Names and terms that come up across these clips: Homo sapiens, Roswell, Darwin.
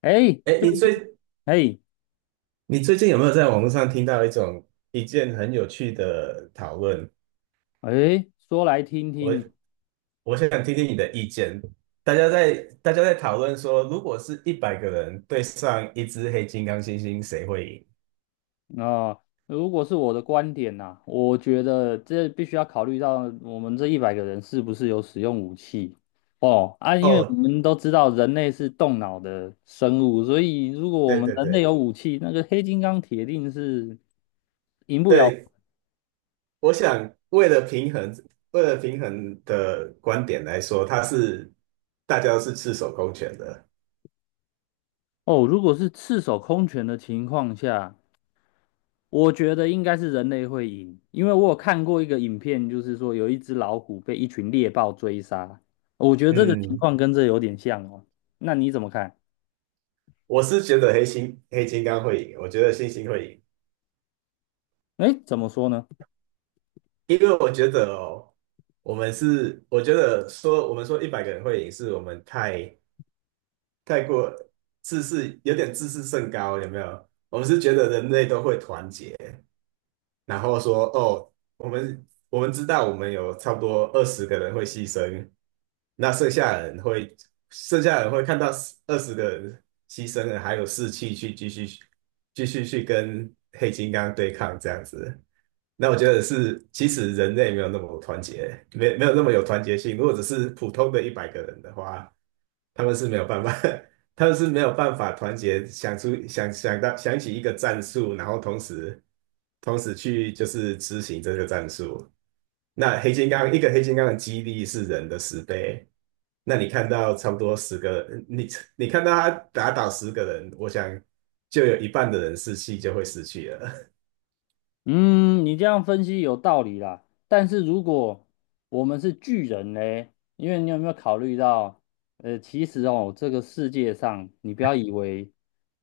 哎，哎，最你近。最哎，你最近有没有在网络上听到一件很有趣的讨论？哎，说来听我听。我想听听你的意见。大家在大家在讨论说，如果是一百个人对上一只黑金刚猩猩，谁会赢？啊，如果是我的观点呐，我觉得这必须要考虑到我们这一百个人是不是有使用武器。哦啊，因为我哦，们都知道人类是动脑的生物，所以如果我对们对人类对有武器，那个黑金刚铁定是赢不了。对，我想为了平衡的观点来说，大家都是赤手空拳的。哦。如果是赤手空拳的情况下，我觉得应该是人类会赢，因为我有看过一个影片，就是说有一只老虎被一群猎豹追杀，我觉得这个情嗯，况跟这有点像哦。那你怎么看？我是觉得黑金刚会赢，我觉得猩猩会赢。哎，怎么说呢？因为我觉得哦，我们是，我觉得说我们说一百个人会赢，是我们太过自视，有点自视甚高，有没有？我们是觉得人类都会团结，然后说哦，我们知道我们有差不多二十个人会牺牲，那剩下人会看到二十个人牺牲了，还有士气去继续去跟黑金刚对抗这样子。那我觉得是，其实人类没有那么团结，没有那么有团结性。如果只是普通的一百个人的话，他们是没有办法 他们是没有办法团结，想出想想到想起一个战术，然后同时去就是执行这个战术。那黑金刚一个黑金刚的肌力是人的10倍，那你看到差不多十个，你看到他打倒十个人，我想就有一半的人士气就会失去了。嗯，你这样分析有道理啦。但是如果我们是巨人呢？因为你有没有考虑到，其实哦，这个世界上，你不要以为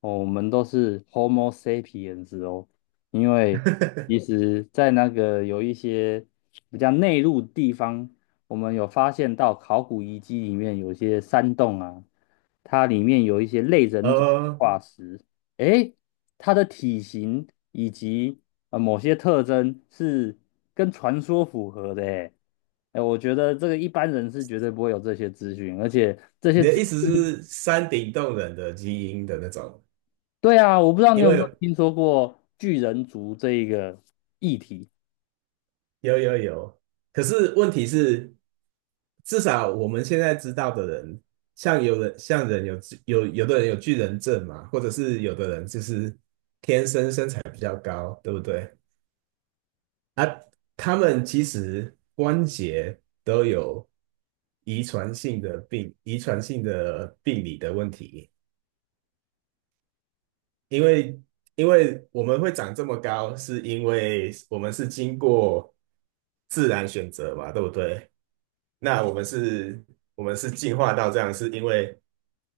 哦，我们都是 Homo sapiens 哦，因为其 实在那个有一些比较内陆地方，我们有发现到考古遗迹里面有一些山洞啊，它里面有一些类人种哦，化石，诶。它的体型以及某些特征是跟传说符合的诶。哎，我觉得这个一般人是绝对不会有这些资讯，而且这你些的资，意思是山顶洞人的基因的那种？对啊，我不知道你因有没有为听说过巨人族这一个。有有有，可是问题是。至少我们现在知道的人，像有人像人有有有的人有巨人症嘛，或者是有的人就是天生身材比较高，对不对？啊，他们其实关节都有遗传性的病，遗传性的病理的问题。因为因为我们会长这么高，是因为我们是经过自然选择嘛，对不对？那我们是，我们是进化到这样，是因为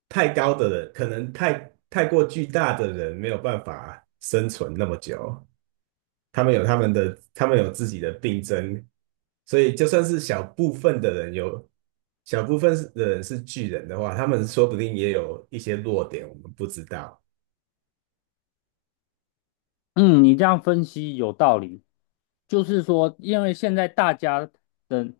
太高的人，可能太过巨大的人没有办法生存那么久，他们有他们的，他们有自己的病症，所以就算是小部分的人有，小部分的人是巨人的话，他们说不定也有一些弱点，我们不知道。嗯，你这样分析有道理，就是说，因为现在大家的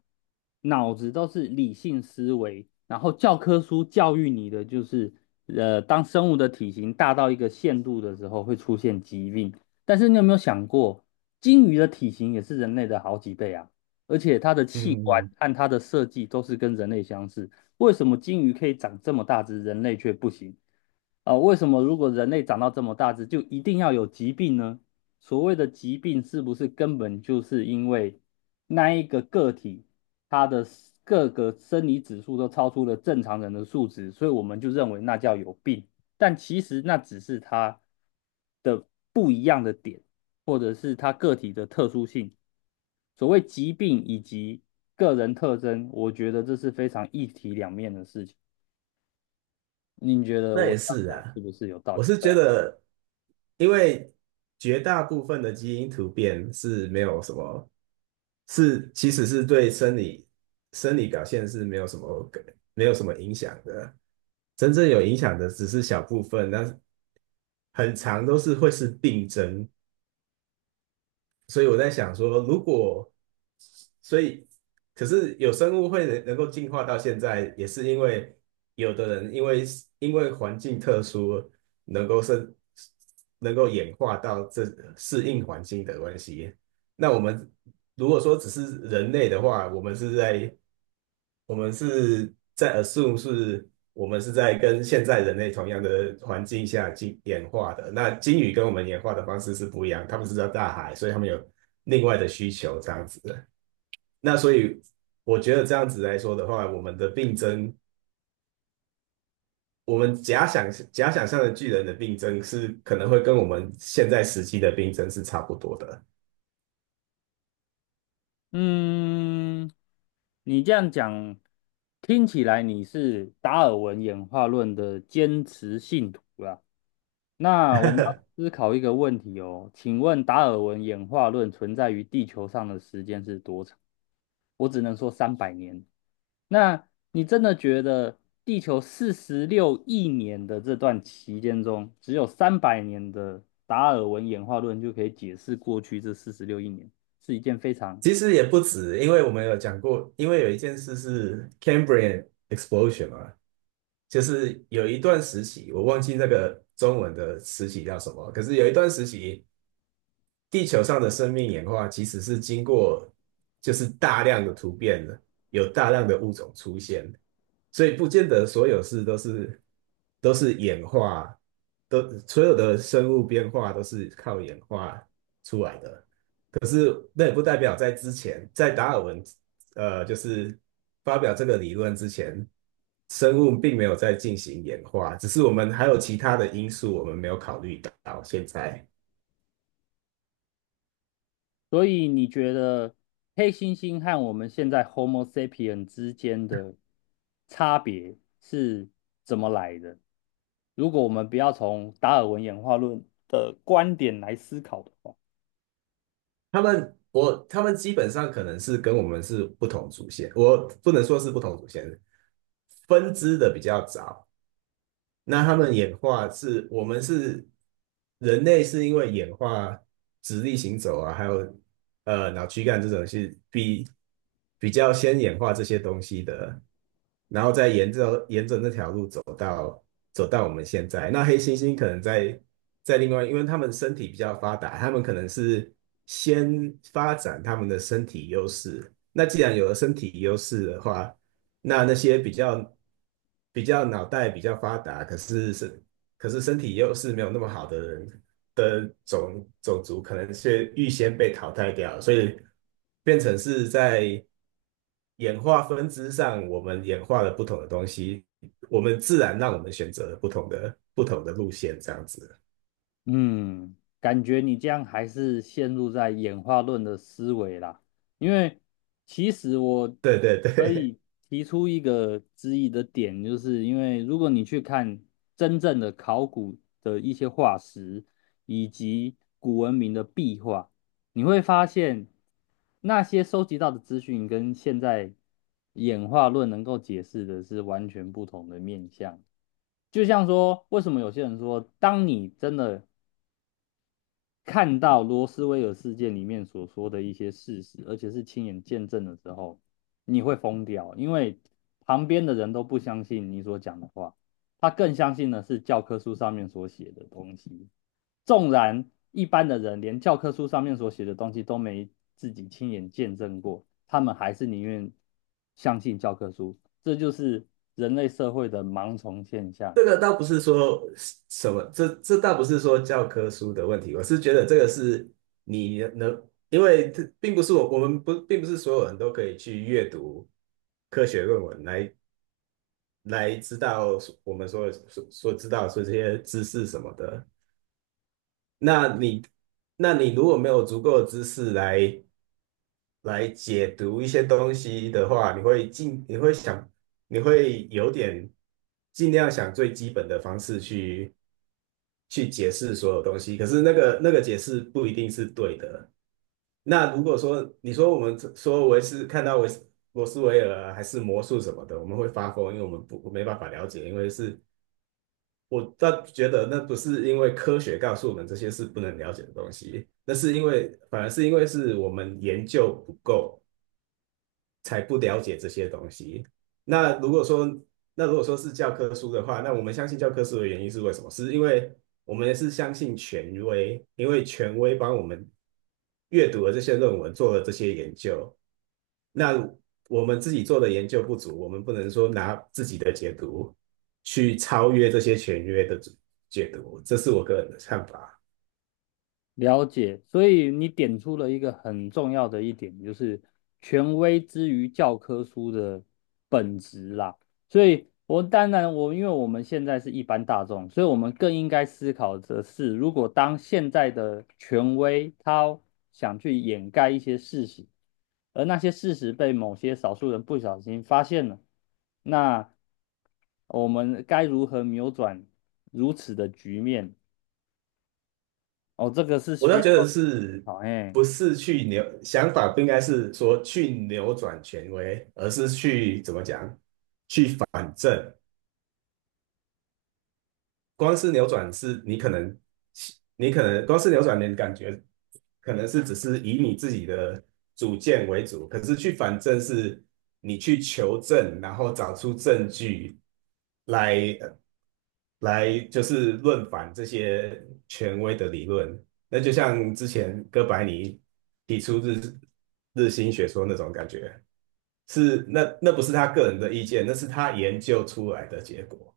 脑子都是理性思维，然后教科书教育你的就是，当生物的体型大到一个限度的时候会出现疾病。但是你有没有想过，鲸鱼的体型也是人类的好几倍啊，而且它的器官嗯，按它的设计都是跟人类相似，为什么鲸鱼可以长这么大只，人类却不行？啊，为什么如果人类长到这么大只，就一定要有疾病呢？所谓的疾病，是不是根本就是因为那一个个体它的各个生理指数都超出了正常人的数值，所以我们就认为那叫有病？但其实那只是它的不一样的点，或者是它个体的特殊性。所谓疾病以及个人特征，我觉得这是非常一体两面的事情。您觉得那我也这样是讲是啊，不是有道我理？是对觉啊。得，因为绝大部分的基因突变是没有什么，是其实是对生理表现是没有什么影响的，真正有影响的只是小部分，但是很长都是会是病症，所以我在想说，如果所以，可是有生物会能够进化到现在，也是因为有的人因为环境特殊，能够是能够演化到这适应环境的关系。那我们如果说只是人类的话，我们是在 assume 是我们是在跟现在人类同样的环境下进演化的。那鲸鱼跟我们演化的方式是不一样，它们是在大海，所以它们有另外的需求这样子的。那所以我觉得这样子来说的话，我们的病症，我们假想假想象的巨人的病症是可能会跟我们现在时期的病症是差不多的。嗯，你这样讲听起来你是达尔文演化论的坚持信徒啦。那我们要 思考一个问题哦，请问达尔文演化论存在于地球上的时间是多长？我只能说三百年。那你真的觉得地球四十六亿年的这段期间中，只有三百年的达尔文演化论就可以解释过去这四十六亿年，是一件非常。其实也不止，因为我们有讲过，因为有一件事是 Cambrian explosion 嘛。就是有一段时期，我忘记那个中文的时期叫什么，可是有一段时期，地球上的生命演化其实是经过就是大量的突变的，有大量的物种出现，所以不见得所有事都是演化，都所有的生物变化都是靠演化出来的。那也不代表在之前，在达尔文就是发表这个理论之前，生物并没有在进行演化，只是我们还有其他的因素我们没有考虑到。现在所以你觉得黑猩猩和我们现在 Homo sapien 之间的差别是怎么来的？如果我们不要从达尔文演化论的观点来思考的话。他们基本上可能是跟我们是不同祖先，我不能说是不同祖先，分支的比较早，那他们演化是，我们是人类是因为演化直立行走啊，还有脑躯干这种是比较先演化这些东西的，然后再沿着那条路走。走到我们现在。那黑猩猩可能在另外，因为他们身体比较发达，他们可能是先发展他们的身体优势。那既然有了身体优势的话，那些比较脑袋比较发达，可是身体优势没有那么好的人，的种族可能是预先被淘汰掉了，所以变成是在演化分支上，我们演化了不同的东西，我们自然让我们选择了不同的路线，这样子。嗯，感觉你这样还是陷入在演化论的思维啦。因为其实我对对可对，以提出一个质疑的点，就是因为如果你去看真正的考古的一些化石，以及古文明的壁画，你会发现那些收集到的资讯跟现在演化论能够解释的是完全不同的面向。就像说，为什么有些人说，当你真的看到罗斯威尔事件里面所说的一些事实，而且是亲眼见证了之后，你会疯掉，因为旁边的人都不相信你所讲的话，他更相信的是教科书上面所写的东西。纵然一般的人连教科书上面所写的东西都没自己亲眼见证过，他们还是宁愿相信教科书。这就是人类社会的盲从现 象。这个倒不是说什么，这倒不是说教科书的问题，我是觉得这个是你能，因为这并不是我我们不并不是所有人都可以去阅读科学论文来知道我们所知道所这些知识什么的。那你那你如果没有足够的知识来解读一些东西的话，你会有点尽量想最基本的方式去解释所有东西，可是那个解释不一定是对的。那如果说你说我们说维斯看到罗斯维尔啊还是魔术什么的，我们会发疯，因为我们不没办法了解，因为是我倒觉得那不是因为科学告诉我们这些是不能了解的东西，那是因为反而是因为是我们研究不够，才不了解这些东西。那如果说那如果说是教科书的话，那我们相信教科书的原因是为什么？是因为我们是相信权威，因为权威帮我们阅读了这些论文，做了这些研究，那我们自己做的研究不足，我们不能说拿自己的解读去超越这些权威的解读，这是我个人的看法。了解，所以你点出了一个很重要的一点，就是权威之于教科书的本质啦。所以我当然，我因为我们现在是一般大众，所以我们更应该思考的是，如果当现在的权威他想去掩盖一些事实，而那些事实被某些少数人不小心发现了，那我们该如何扭转如此的局面？哦，这个是我需倒要。觉得是好，哎，不是去扭想法不应该是说去扭转权威，而是去怎么讲光是扭转是你可能，你可能光是扭转，你的感觉可能是只是以你自己的主见为主，可是去反正是你去求证，然后找出证据来呃来就是论反这些权威的理论。那就像之前哥白尼提出日心学说那种感觉，是那不是他个人的意见，那是他研究出来的结果。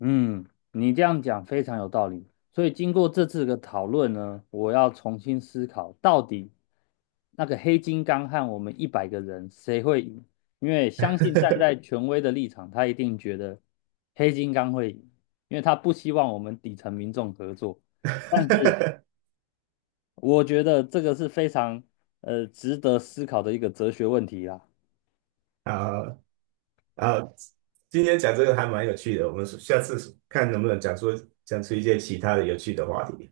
嗯，你这样讲非常有道理。所以经过这次的讨论呢，我要重新思考，到底那个黑金刚和我们一百个人谁会赢？因为相信站在权威的立场，他一定觉得黑金刚会赢，因为他不希望我们底层民众合作。但是 我觉得这个是非常值得思考的一个哲学问题啦。好，好，今天讲这个还蛮有趣的，我们下次看能不能讲出一些其他的有趣的话题。